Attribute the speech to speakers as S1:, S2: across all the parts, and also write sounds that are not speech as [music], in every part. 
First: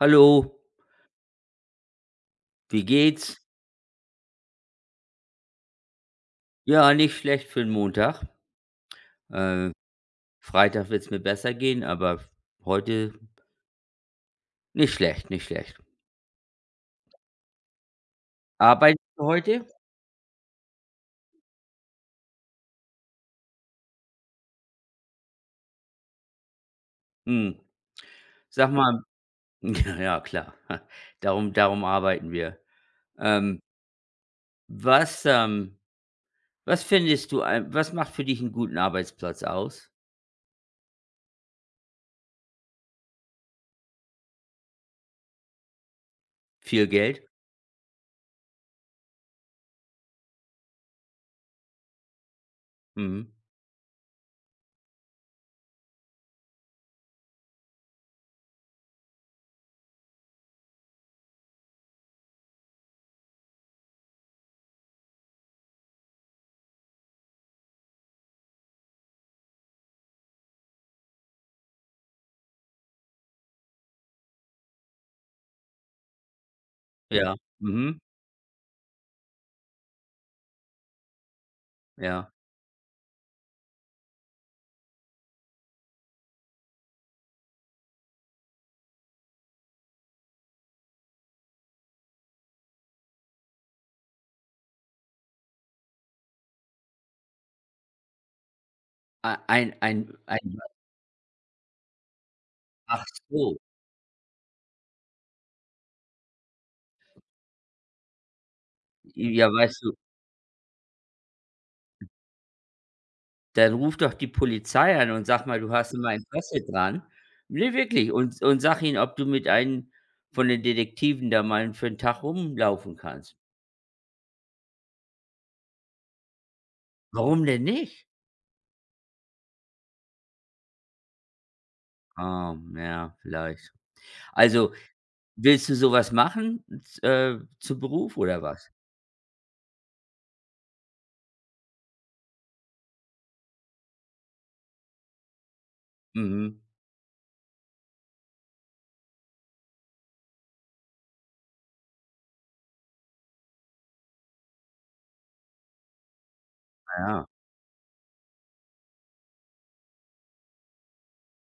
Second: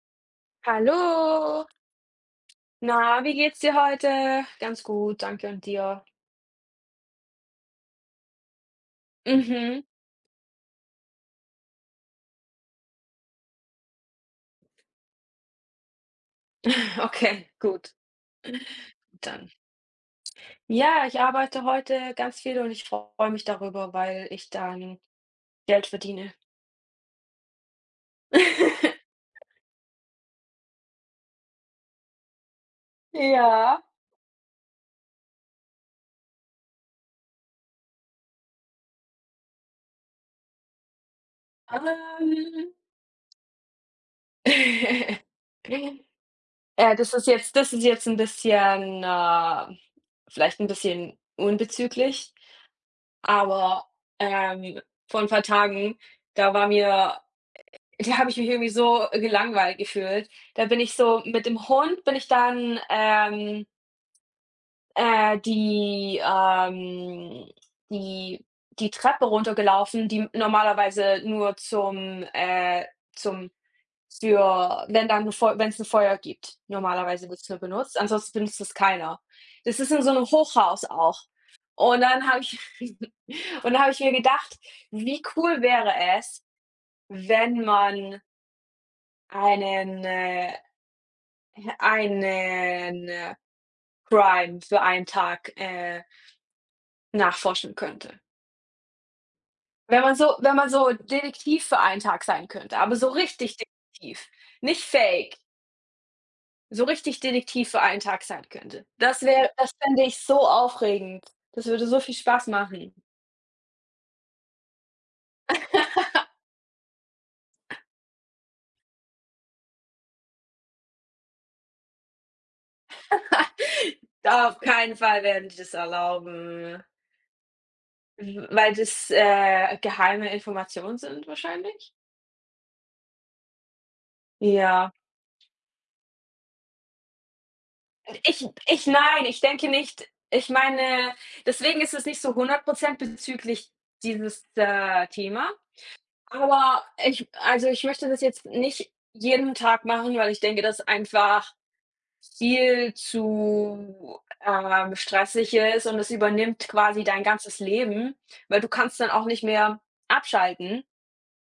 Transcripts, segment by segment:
S1: Hallo,
S2: Hallo,
S1: wie
S2: na, wie
S1: geht's?
S2: geht's dir heute? Ganz gut, danke und dir?
S1: Ja, nicht schlecht für den Montag. Äh,
S2: Mhm.
S1: Freitag wird es mir besser gehen, aber heute nicht schlecht, nicht schlecht.
S2: [laughs] Okay, gut,
S1: Arbeiten wir
S2: dann.
S1: heute?
S2: Ja, ich arbeite heute ganz viel und ich freue mich darüber, weil ich dann Geld verdiene.
S1: Hm, sag mal
S2: [laughs]
S1: [laughs] ja, ja, klar. [laughs] Darum arbeiten wir. Ähm,
S2: Ja,
S1: was, ähm was macht für dich einen guten Arbeitsplatz aus?
S2: ähm. [laughs]
S1: Viel
S2: Äh, das
S1: Geld?
S2: ist jetzt das ist jetzt ein bisschen, vielleicht ein bisschen unbezüglich,
S1: Mhm.
S2: aber, ähm, vor ein paar Tagen, da war mir Da habe ich mich irgendwie so gelangweilt gefühlt. Da bin ich so mit dem Hund bin ich dannäh, die, ähm die die Treppe runtergelaufen, die normalerweise nur zum zum für wenn dann 'n Feu wenn's 'n Feuer gibt. Normalerweise
S1: Ja.
S2: wird's nur
S1: Mhm.
S2: benutzt, ansonsten benutzt es keiner. Das ist in so 'nem Hochhaus auch. Und dann
S1: Ja.
S2: habe ich [laughs] und dann habe ich mir gedacht: „Wie cool wäre es, wenn man" einen, äh einen Crime für einen Tag, nachforschen könnte.
S1: Ei
S2: Wenn man so wenn
S1: ein
S2: man so Detektiv für einen Tag sein könnte, aber
S1: Ach
S2: so
S1: so.
S2: richtig Detektiv, nicht fake, so richtig Detektiv für einen Tag sein könnte. Das
S1: Ja,
S2: wäre das
S1: weißt du.
S2: fände ich so aufregend. Das würde so viel Spaß machen.
S1: Dann ruf doch die Polizei an und sag mal, du hast da mal Interesse dran. Ne, wirklich. Und sag ihnen, ob du mit einem von den Detektiven da mal für einen Tag rumlaufen kannst.
S2: [laughs] Da Auf keinen Fall werden die das erlauben,
S1: Warum denn nicht?
S2: w weil das, geheime Informationen sind wahrscheinlich?
S1: Ah, ja, vielleicht. Also,
S2: Ja.
S1: willst du sowas machen, z zu Beruf oder
S2: Ich
S1: was?
S2: ich nein, ich denke nicht. Ich meine, deswegen ist es nicht so 100% bezüglich dieses, Thema.
S1: Mhm,
S2: Aber ich also, ich möchte das jetzt nicht jeden Tag machen, weil ich denke, dass einfach viel zu stressig ist und es übernimmt quasi dein
S1: ja,
S2: ganzes Leben, weil du kannst dann auch nicht mehr abschalten.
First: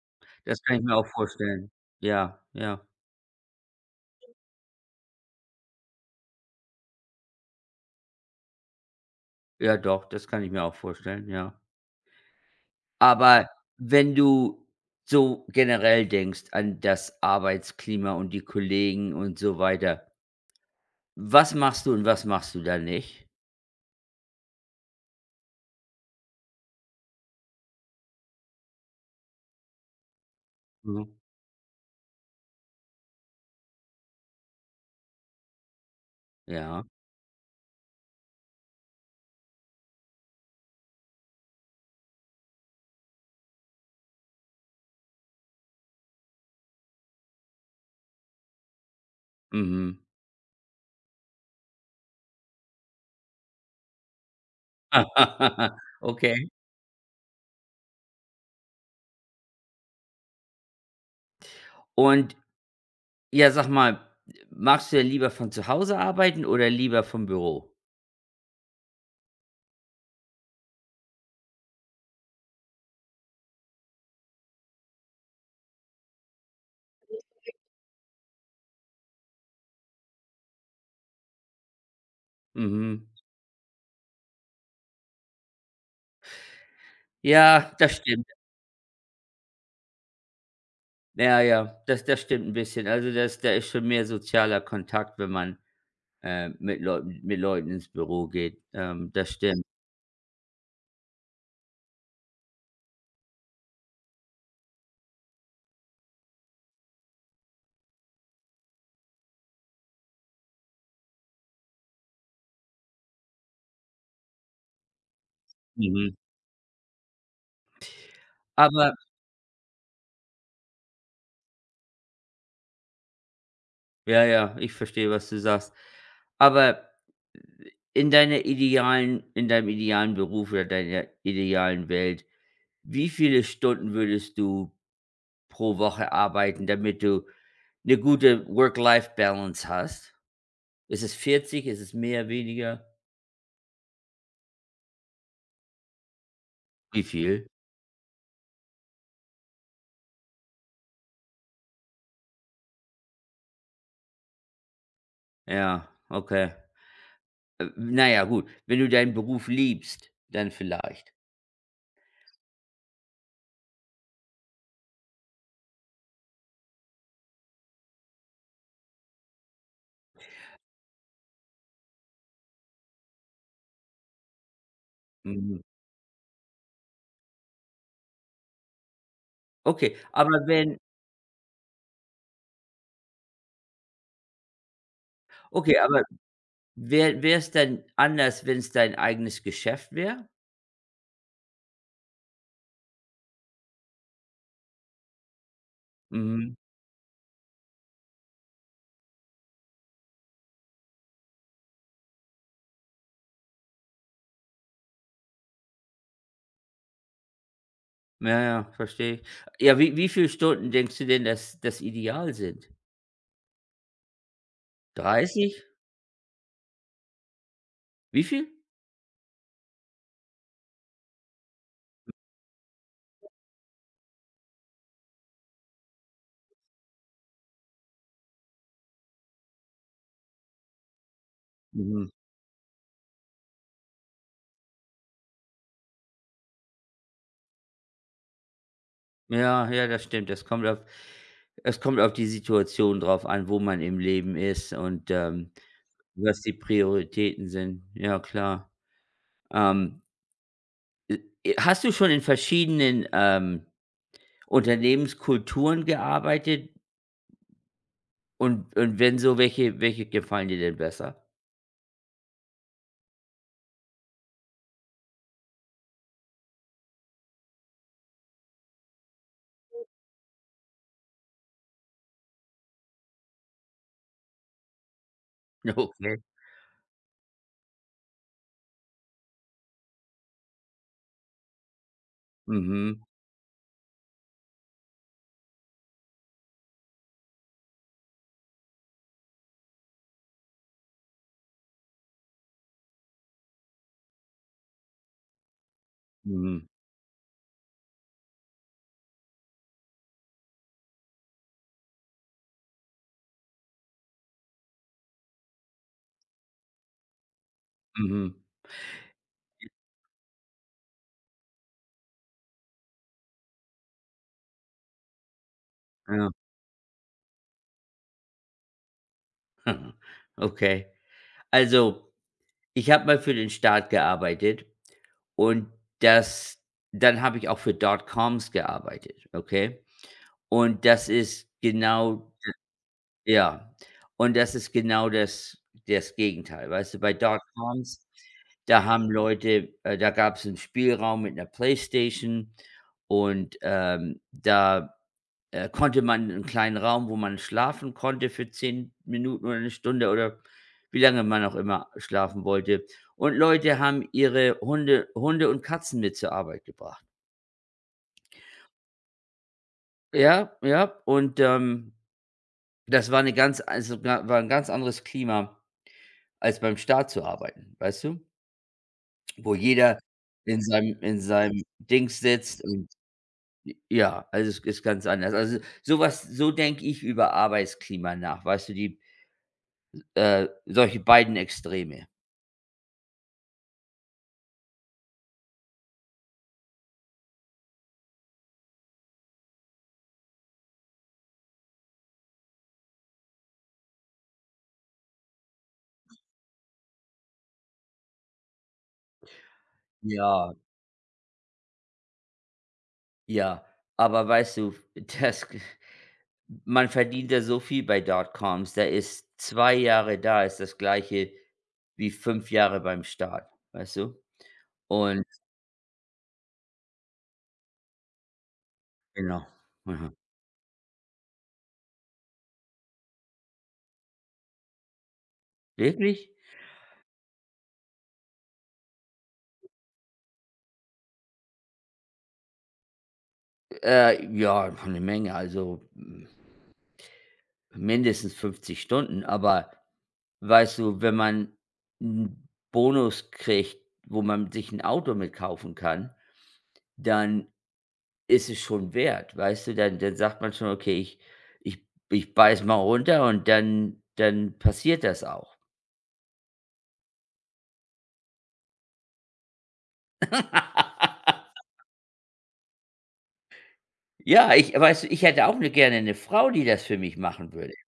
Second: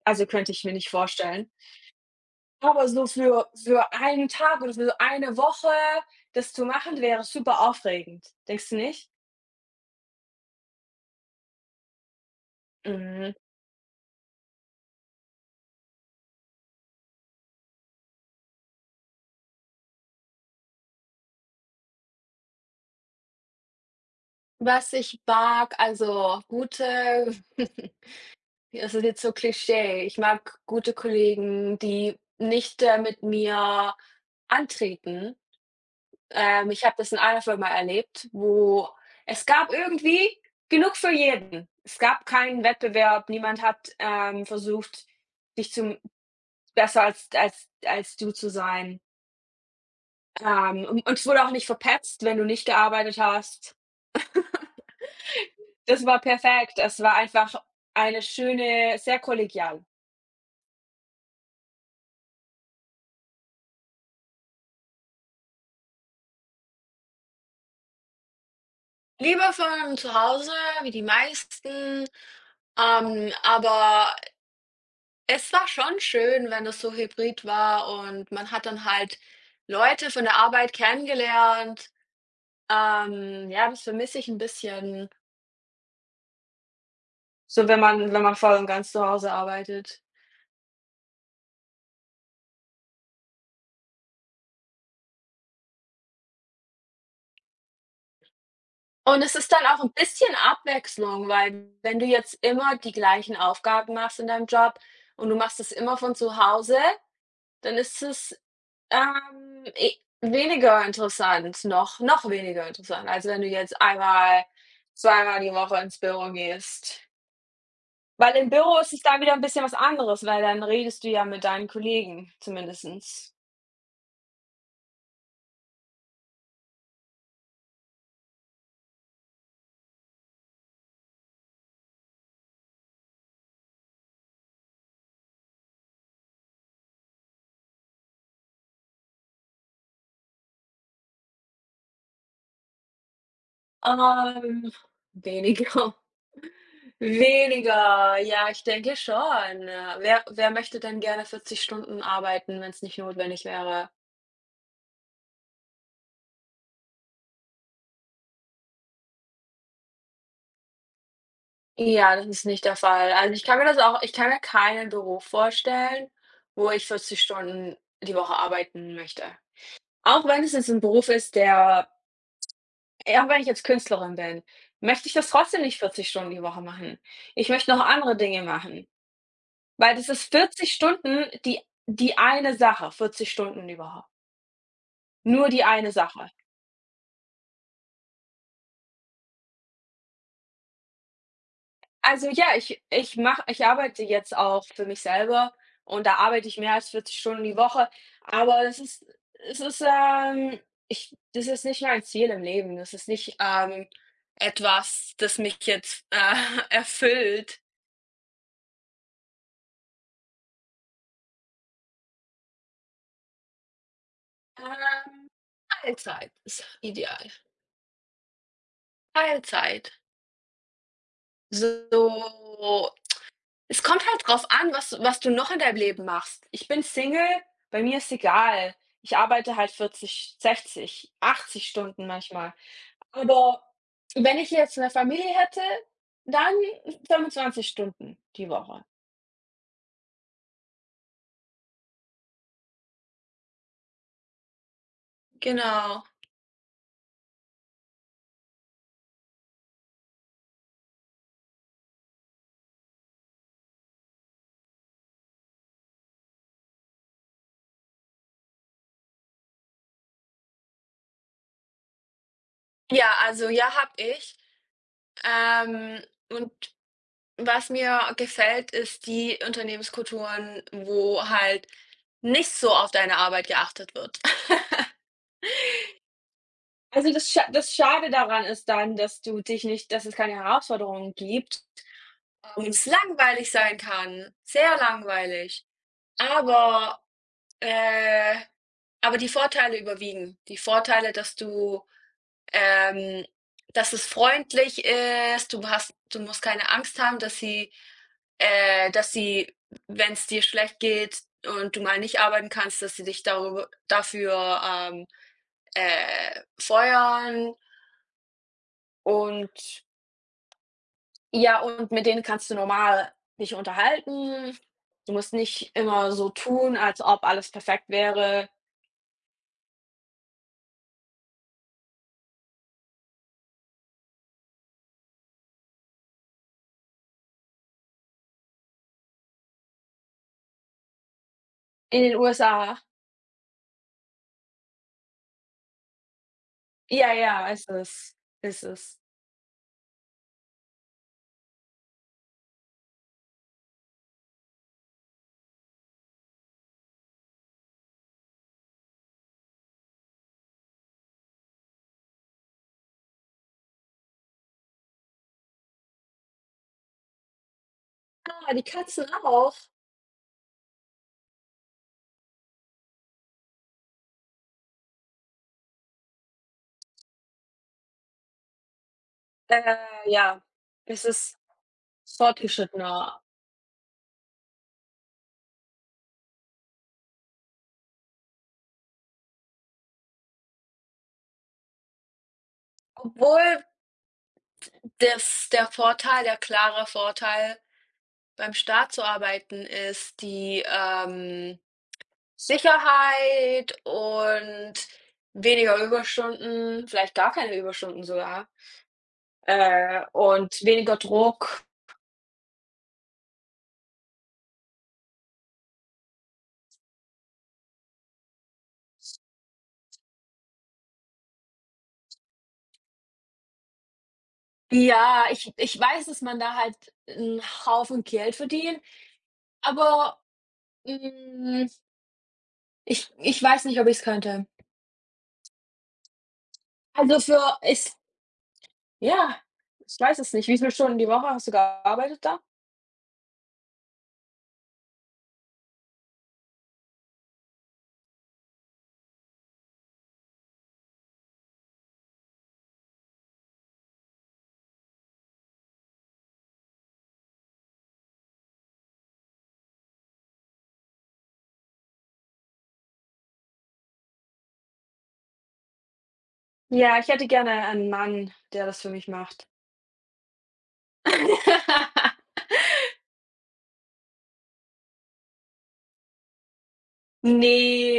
S2: Also, könnte
S1: das
S2: ich mir
S1: kann ich
S2: nicht
S1: mir auch
S2: vorstellen.
S1: vorstellen. Ja, ja.
S2: Aber so für einen Tag oder für so eine Woche das zu machen, wäre super aufregend. Denkst du nicht?
S1: Ja doch, das kann ich mir auch vorstellen, ja.
S2: Mhm.
S1: Aber wenn du so generell denkst an das Arbeitsklima und die Kollegen und so weiter, was machst du und was machst du da nicht?
S2: Was ich mag, also gute [laughs] es ist jetzt so Klischee. Ich mag gute
S1: Mhm.
S2: Kollegen, die nicht, mit mir antreten.
S1: Ja,
S2: Ich habe das in einer Firma erlebt, wo es gab irgendwie genug für jeden. Es gab keinen Wettbewerb, niemand hat, versucht, dich zu Besser als du zu sein.
S1: mhm.
S2: Un und es wurde auch nicht verpetzt, wenn du nicht gearbeitet hast.
S1: [laughs]
S2: Das war
S1: Okay.
S2: perfekt. Es war einfach eine schöne sehr kollegial.
S1: Und ja, sag mal, magst du ja lieber von zu Hause arbeiten oder lieber vom Büro?
S2: Lieber von zu Hause, wie die meisten, aber es war schon schön, wenn das so hybrid war und man hat dann halt Leute von der Arbeit kennengelernt.
S1: Mhm.
S2: Ja, das vermisse ich ein bisschen. So,
S1: Ja,
S2: wenn
S1: das
S2: man wenn
S1: stimmt.
S2: man voll und ganz zu Hause arbeitet.
S1: Ja, ja, das stimmt ein bisschen. Also, das da ist schon mehr sozialer Kontakt, wenn man, mit Leuten ins Büro geht.
S2: Und
S1: Das
S2: es ist
S1: stimmt.
S2: dann auch ein bisschen Abwechslung, weil wenn du jetzt immer die gleichen Aufgaben machst in deinem Job und du machst es immer von zu Hause, dann ist es, e weniger interessant, noch weniger interessant, als wenn du jetzt einmal zweimal die Woche ins
S1: Mhm.
S2: Büro gehst. Weil im Büro
S1: Aber
S2: ist es dann wieder ein bisschen was anderes, weil dann redest du ja mit deinen Kollegen zumindestens.
S1: ja, ja, ich verstehe, was du sagst. Aber in deinem idealen Beruf oder deiner idealen Welt, wie viele Stunden würdest du pro Woche arbeiten, damit du eine gute Work-Life-Balance hast? Ist es mehr, weniger?
S2: Ähm, Weniger.
S1: Wie viel?
S2: Weniger, ja, ich denke schon. Wer möchte denn gerne 40 Stunden arbeiten, wenn es nicht notwendig wäre?
S1: Ja, okay. Na ja, gut, wenn du deinen Beruf liebst, dann vielleicht.
S2: Ja, das ist nicht der Fall. Also, ich kann mir keinen Beruf vorstellen, wo ich 40 Stunden die Woche arbeiten möchte. Auch wenn es jetzt ein Beruf ist, der auch wenn ich jetzt Künstlerin bin, möchte ich das
S1: Mhm.
S2: trotzdem nicht 40 Stunden die Woche machen. Ich möchte noch andere Dinge machen, weil
S1: Okay,
S2: das ist
S1: aber
S2: 40
S1: wenn
S2: Stunden die eine Sache, 40 Stunden die Woche. Nur die
S1: Okay,
S2: eine
S1: aber
S2: Sache.
S1: wär's dann anders, wenn es dein eigenes Geschäft wäre?
S2: Also ja, ich arbeite jetzt auch für mich selber und da arbeite
S1: Mhm.
S2: ich mehr als 40 Stunden die Woche, aber das ist es ist, ich das ist nicht mein Ziel im Leben. Das ist nicht, etwas, das mich jetzt, [laughs] erfüllt.
S1: Ja, ja, verstehe ich. Ja, wie viel Stunden denkst du denn, dass das ideal sind?
S2: Ähm,
S1: 30?
S2: Teilzeit ist ideal.
S1: Wie viel?
S2: Teilzeit. So Es kommt halt drauf an, was du noch in deinem Leben machst. Ich bin Single, bei mir ist egal. Ich arbeite halt 40, 60, 80 Stunden
S1: Mhm.
S2: manchmal. Aber wenn ich jetzt eine Familie hätte, dann 25 Stunden die Woche.
S1: Ja, ja, das stimmt. Das kommt auf Es kommt auf die Situation drauf an, wo man im Leben ist und,
S2: Genau.
S1: was die Prioritäten sind. Ja, klar. Ähm, äh, Hast du schon in verschiedenen, Unternehmenskulturen gearbeitet? Und wenn so, welche gefallen dir denn besser?
S2: Ja, also ja, habe ich. Ähm, und was mir gefällt, ist die Unternehmenskulturen, wo halt nicht so auf deine Arbeit geachtet wird.
S1: [laughs] Okay.
S2: Also, das Schade daran ist dann, dass du dich nicht dass es keine Herausforderungen gibt und es
S1: Mhm,
S2: langweilig sein kann, sehr langweilig. Aber, äh aber die Vorteile überwiegen. Die Vorteile, ähm, dass es freundlich ist, du musst
S1: mhm,
S2: keine Angst haben, dass sie, wenn es dir schlecht geht und du mal nicht arbeiten kannst, dass sie dich darüber dafür, feuern
S1: mhm,
S2: und ja, und mit denen kannst du normal dich unterhalten. Du musst nicht immer
S1: ja.
S2: so tun, als ob alles perfekt wäre.
S1: [laughs] Aha. Okay. Also, ich habe mal für den Staat gearbeitet und das dann habe ich auch für Dotcoms gearbeitet, okay? Und das ist
S2: In den
S1: genau
S2: USA,
S1: Ja. Und das ist genau das Gegenteil, weißt du? Bei
S2: ja, ja, ist
S1: Dotcoms,
S2: es, ist
S1: da
S2: es.
S1: haben Leute da gab es einen Spielraum mit einer Playstation und, da konnte man einen kleinen Raum, wo man schlafen konnte für 10 Minuten oder eine Stunde oder wie lange man auch immer schlafen wollte. Und Leute haben ihre Hunde und Katzen mit zur Arbeit gebracht.
S2: Ah, die Katzen auch?
S1: Ja, ja, und, das war eine ganz also, ga war ein ganz anderes Klima, als beim Staat zu arbeiten, weißt du? Wo
S2: Äh,
S1: jeder
S2: ja, es
S1: in
S2: ist
S1: seinem Dings sitzt und
S2: fortgeschrittener.
S1: ja, also, es ist ganz anders. Also, sowas, so denke ich über Arbeitsklima nach, weißt du? Die Solche beiden Extreme.
S2: Obwohl das der Vorteil, der klare Vorteil, beim Staat zu arbeiten, ist die, Sicherheit und weniger Überstunden, vielleicht gar keine Überstunden sogar. Äh,
S1: Ja,
S2: und weniger Druck.
S1: ja. Aber weißt du, [laughs] das man verdient da so viel bei Dotcoms, da ist 2 Jahre da, ist das Gleiche wie 5 Jahre beim Staat, weißt du? Und
S2: Ja, ich weiß, dass man da halt 'n Haufen Geld verdient,
S1: genau. Mhm.
S2: aber, hm, ich weiß nicht, ob ich es könnte.
S1: Wirklich?
S2: Also, für es ja, ich weiß es nicht. Wie viele Stunden die Woche hast du gearbeitet da?
S1: Ja, eine Menge, also, mindestens 50 Stunden, aber weißt du, wenn man 'n Bonus kriegt, wo man sich ein Auto mit kaufen kann, dann ist es schon wert, weißt du? Dann sagt man schon: „Okay, ich beiße mal runter und dann passiert das auch."
S2: Ja, ich hätte gerne einen Mann, der das für mich macht.
S1: [laughs]
S2: [laughs]
S1: Ja, ich weißt du, ich hätte auch gerne eine Frau, die das für mich machen würde.
S2: Ne,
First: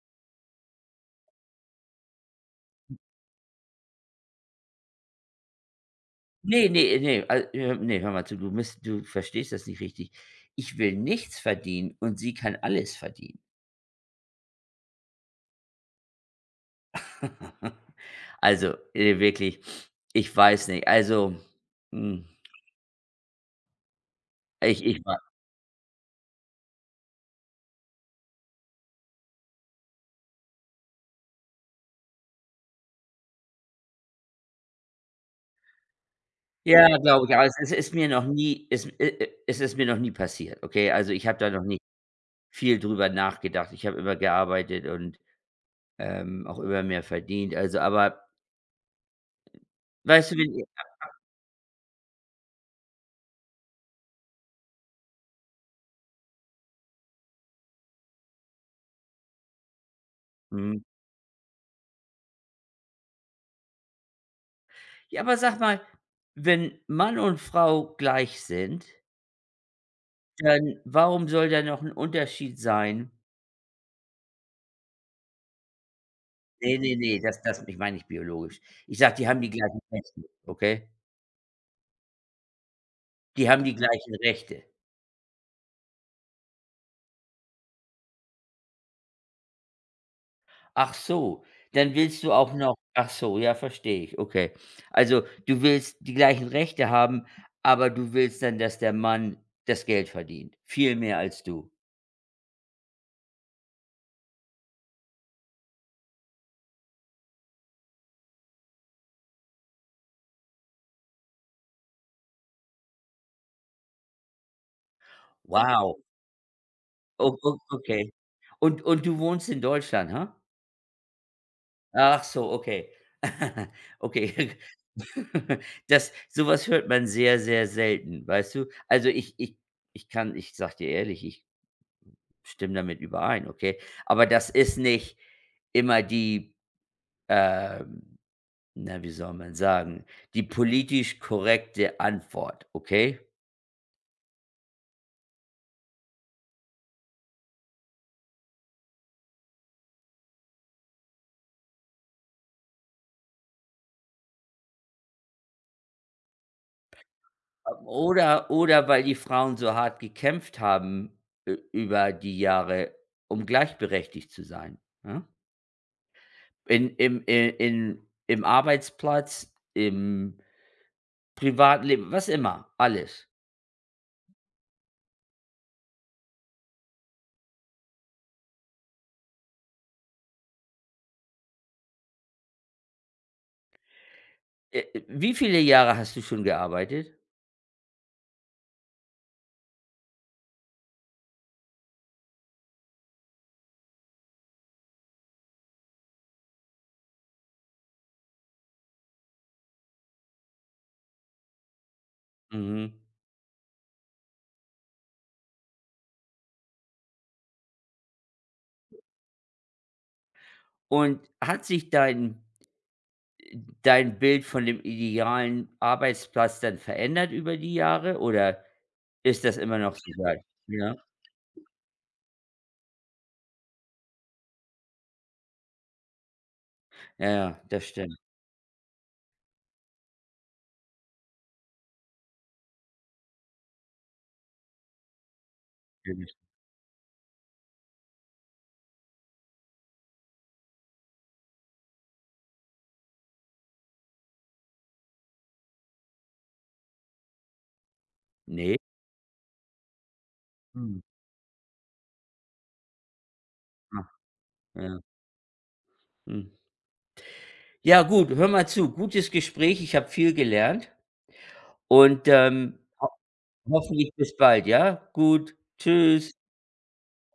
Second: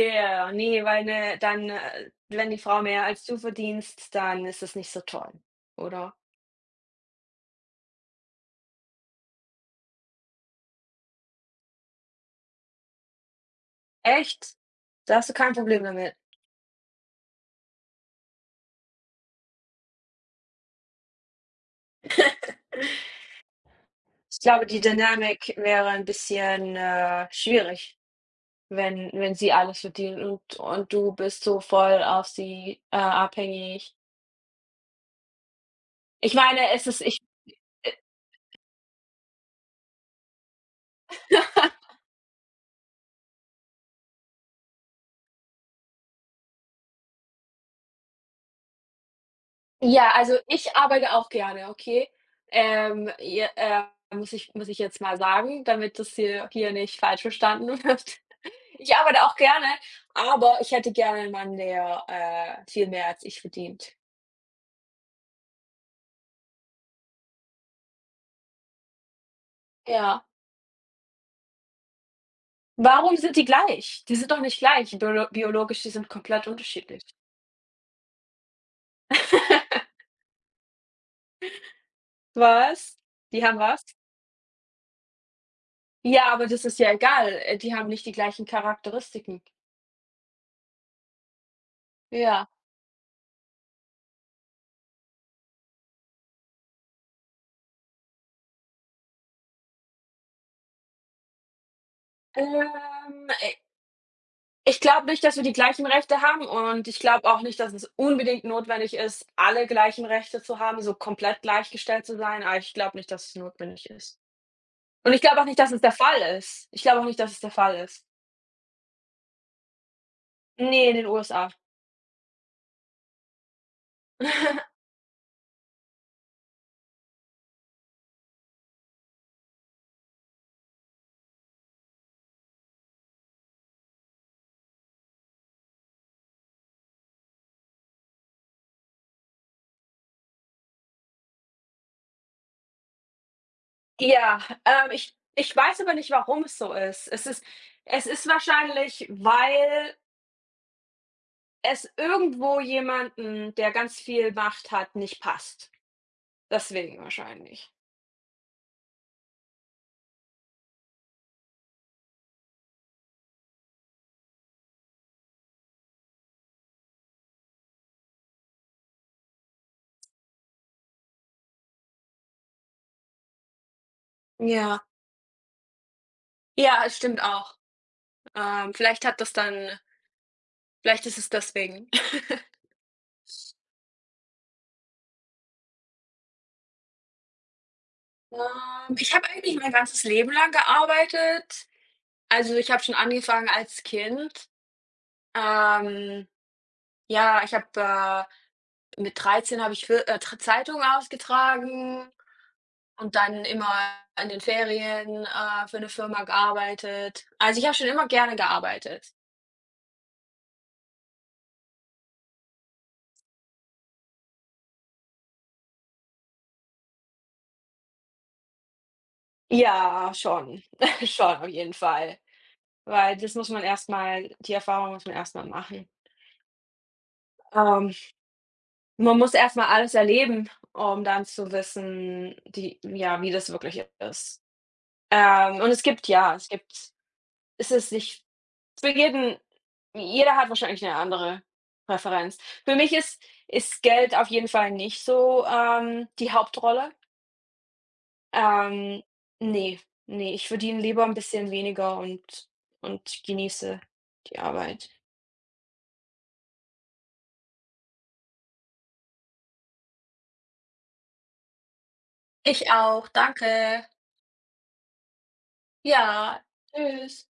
S2: ne, weil, ne, dann, wenn die Frau mehr als du verdienst, dann ist das nicht so toll, oder?
S1: Ne, ne, ne, hör mal zu, du verstehst das nicht richtig. Ich will nichts verdienen und sie kann alles verdienen.
S2: Echt? Da hast du kein Problem damit?
S1: [laughs] Also, wirklich, ich weiß nicht. Also, hm,
S2: Ich glaube, die
S1: ich ich
S2: Dynamik wäre ein bisschen, schwierig, wenn sie alles verdient und du bist so voll auf sie, abhängig. Ich meine, es
S1: ja,
S2: ist ich
S1: glaube ich, aber es
S2: äh,
S1: ist mir noch nie es i es ist mir noch nie passiert, okay? Also, ich habe da noch nicht viel drüber nachgedacht. Ich habe immer gearbeitet und, auch immer mehr verdient. Also, aber
S2: ja,
S1: weißt
S2: also,
S1: du, wenn i
S2: ich arbeite auch gerne, okay? Je muss ich jetzt mal sagen, damit das hier nicht falsch verstanden wird. [laughs] Ich arbeite auch gerne, aber ich
S1: mhm.
S2: hätte gerne einen Mann, der, viel mehr als ich verdient.
S1: Ja, aber sag mal, wenn Mann und Frau gleich sind,
S2: Ja.
S1: dann warum soll da noch 'n Unterschied sein?
S2: Warum sind die gleich? Die sind doch nicht gleich, biologisch, die sind komplett
S1: Ne, ne,
S2: unterschiedlich.
S1: ne, das das ich meine nicht biologisch. Ich sage, die haben die gleichen
S2: [laughs]
S1: Rechte, okay?
S2: Was? Die
S1: Die
S2: haben
S1: haben die
S2: was?
S1: gleichen Rechte.
S2: Ja, aber das ist ja egal. Die haben nicht die gleichen Charakteristiken.
S1: Ach so, dann willst du
S2: Ja.
S1: auch noch ach so, ja, verstehe ich, okay. Also, du willst die gleichen Rechte haben, aber du willst dann, dass der Mann das Geld verdient, viel mehr als du.
S2: Ähm, äh, ich glaube nicht, dass wir die gleichen Rechte haben und ich glaube auch nicht, dass es unbedingt notwendig ist, alle gleichen Rechte zu haben, so komplett gleichgestellt zu sein, aber ich glaube nicht, dass es notwendig ist. Und ich glaube auch nicht, dass es der
S1: Wow,
S2: Fall ist. Ich glaube auch nicht,
S1: o
S2: dass es der
S1: o
S2: Fall ist.
S1: okay. Und du wohnst in Deutschland, ha?
S2: Ne, in den USA.
S1: Ach so, okay. [laughs] Okay.
S2: [laughs]
S1: [laughs] Das Sowas hört man sehr, sehr selten, weißt du? Also, ich sage dir ehrlich, ich stimme damit überein, okay? Aber das ist nicht immer die ähm, na, wie soll man sagen, die politisch korrekte Antwort, okay?
S2: Ja, ich weiß aber nicht, warum es so ist. Es ist wahrscheinlich, weil es irgendwo jemanden, der ganz viel Macht hat, nicht passt. Deswegen wahrscheinlich.
S1: Oder weil die Frauen so hart gekämpft haben, ü über die Jahre, um gleichberechtigt zu sein, ne? In im i in im Arbeitsplatz, im Privatleben, was immer, alles.
S2: Ja. Ja, es stimmt auch. Vielleicht hat das dann vielleicht ist es deswegen.
S1: Wie viele Jahre hast du schon gearbeitet?
S2: Ich habe eigentlich mein ganzes Leben lang gearbeitet. Also, ich habe schon angefangen als Kind. Ähm, ja, äh mit 13 habe ich für Zeitungen ausgetragen.
S1: Mhm.
S2: Und dann immer in den Ferien, für eine Firma gearbeitet. Also, ich habe schon immer gerne gearbeitet.
S1: Und hat sich dein Bild von dem idealen Arbeitsplatz dann verändert über die Jahre oder ist das immer noch so
S2: Ja,
S1: weit?
S2: schon.
S1: Ja,
S2: [laughs] Schon, auf jeden Fall. Weil das muss man erstmal, die Erfahrung muss man erstmal machen.
S1: ja, ja, das
S2: Ähm,
S1: stimmt.
S2: Man muss erstmal alles erleben, um dann zu wissen, die ja, wie das wirklich ist. Und es gibt ja, es
S1: [unintelligible]
S2: gibt es ist nicht Für jeden jeder hat wahrscheinlich eine andere Präferenz. Für mich ist Geld auf jeden Fall nicht so, die Hauptrolle.
S1: Ne.
S2: Ähm, ne, ne, ich verdiene
S1: Mhm.
S2: lieber ein bisschen weniger und genieße
S1: Ah,
S2: die Arbeit.
S1: ja, mhm. Ja gut, hör mal zu, gutes Gespräch. Ich habe viel gelernt und,
S2: Ich
S1: ho
S2: auch, danke.
S1: hoffentlich bis bald, ja? Gut, tschüss.
S2: Ja. Tschüss.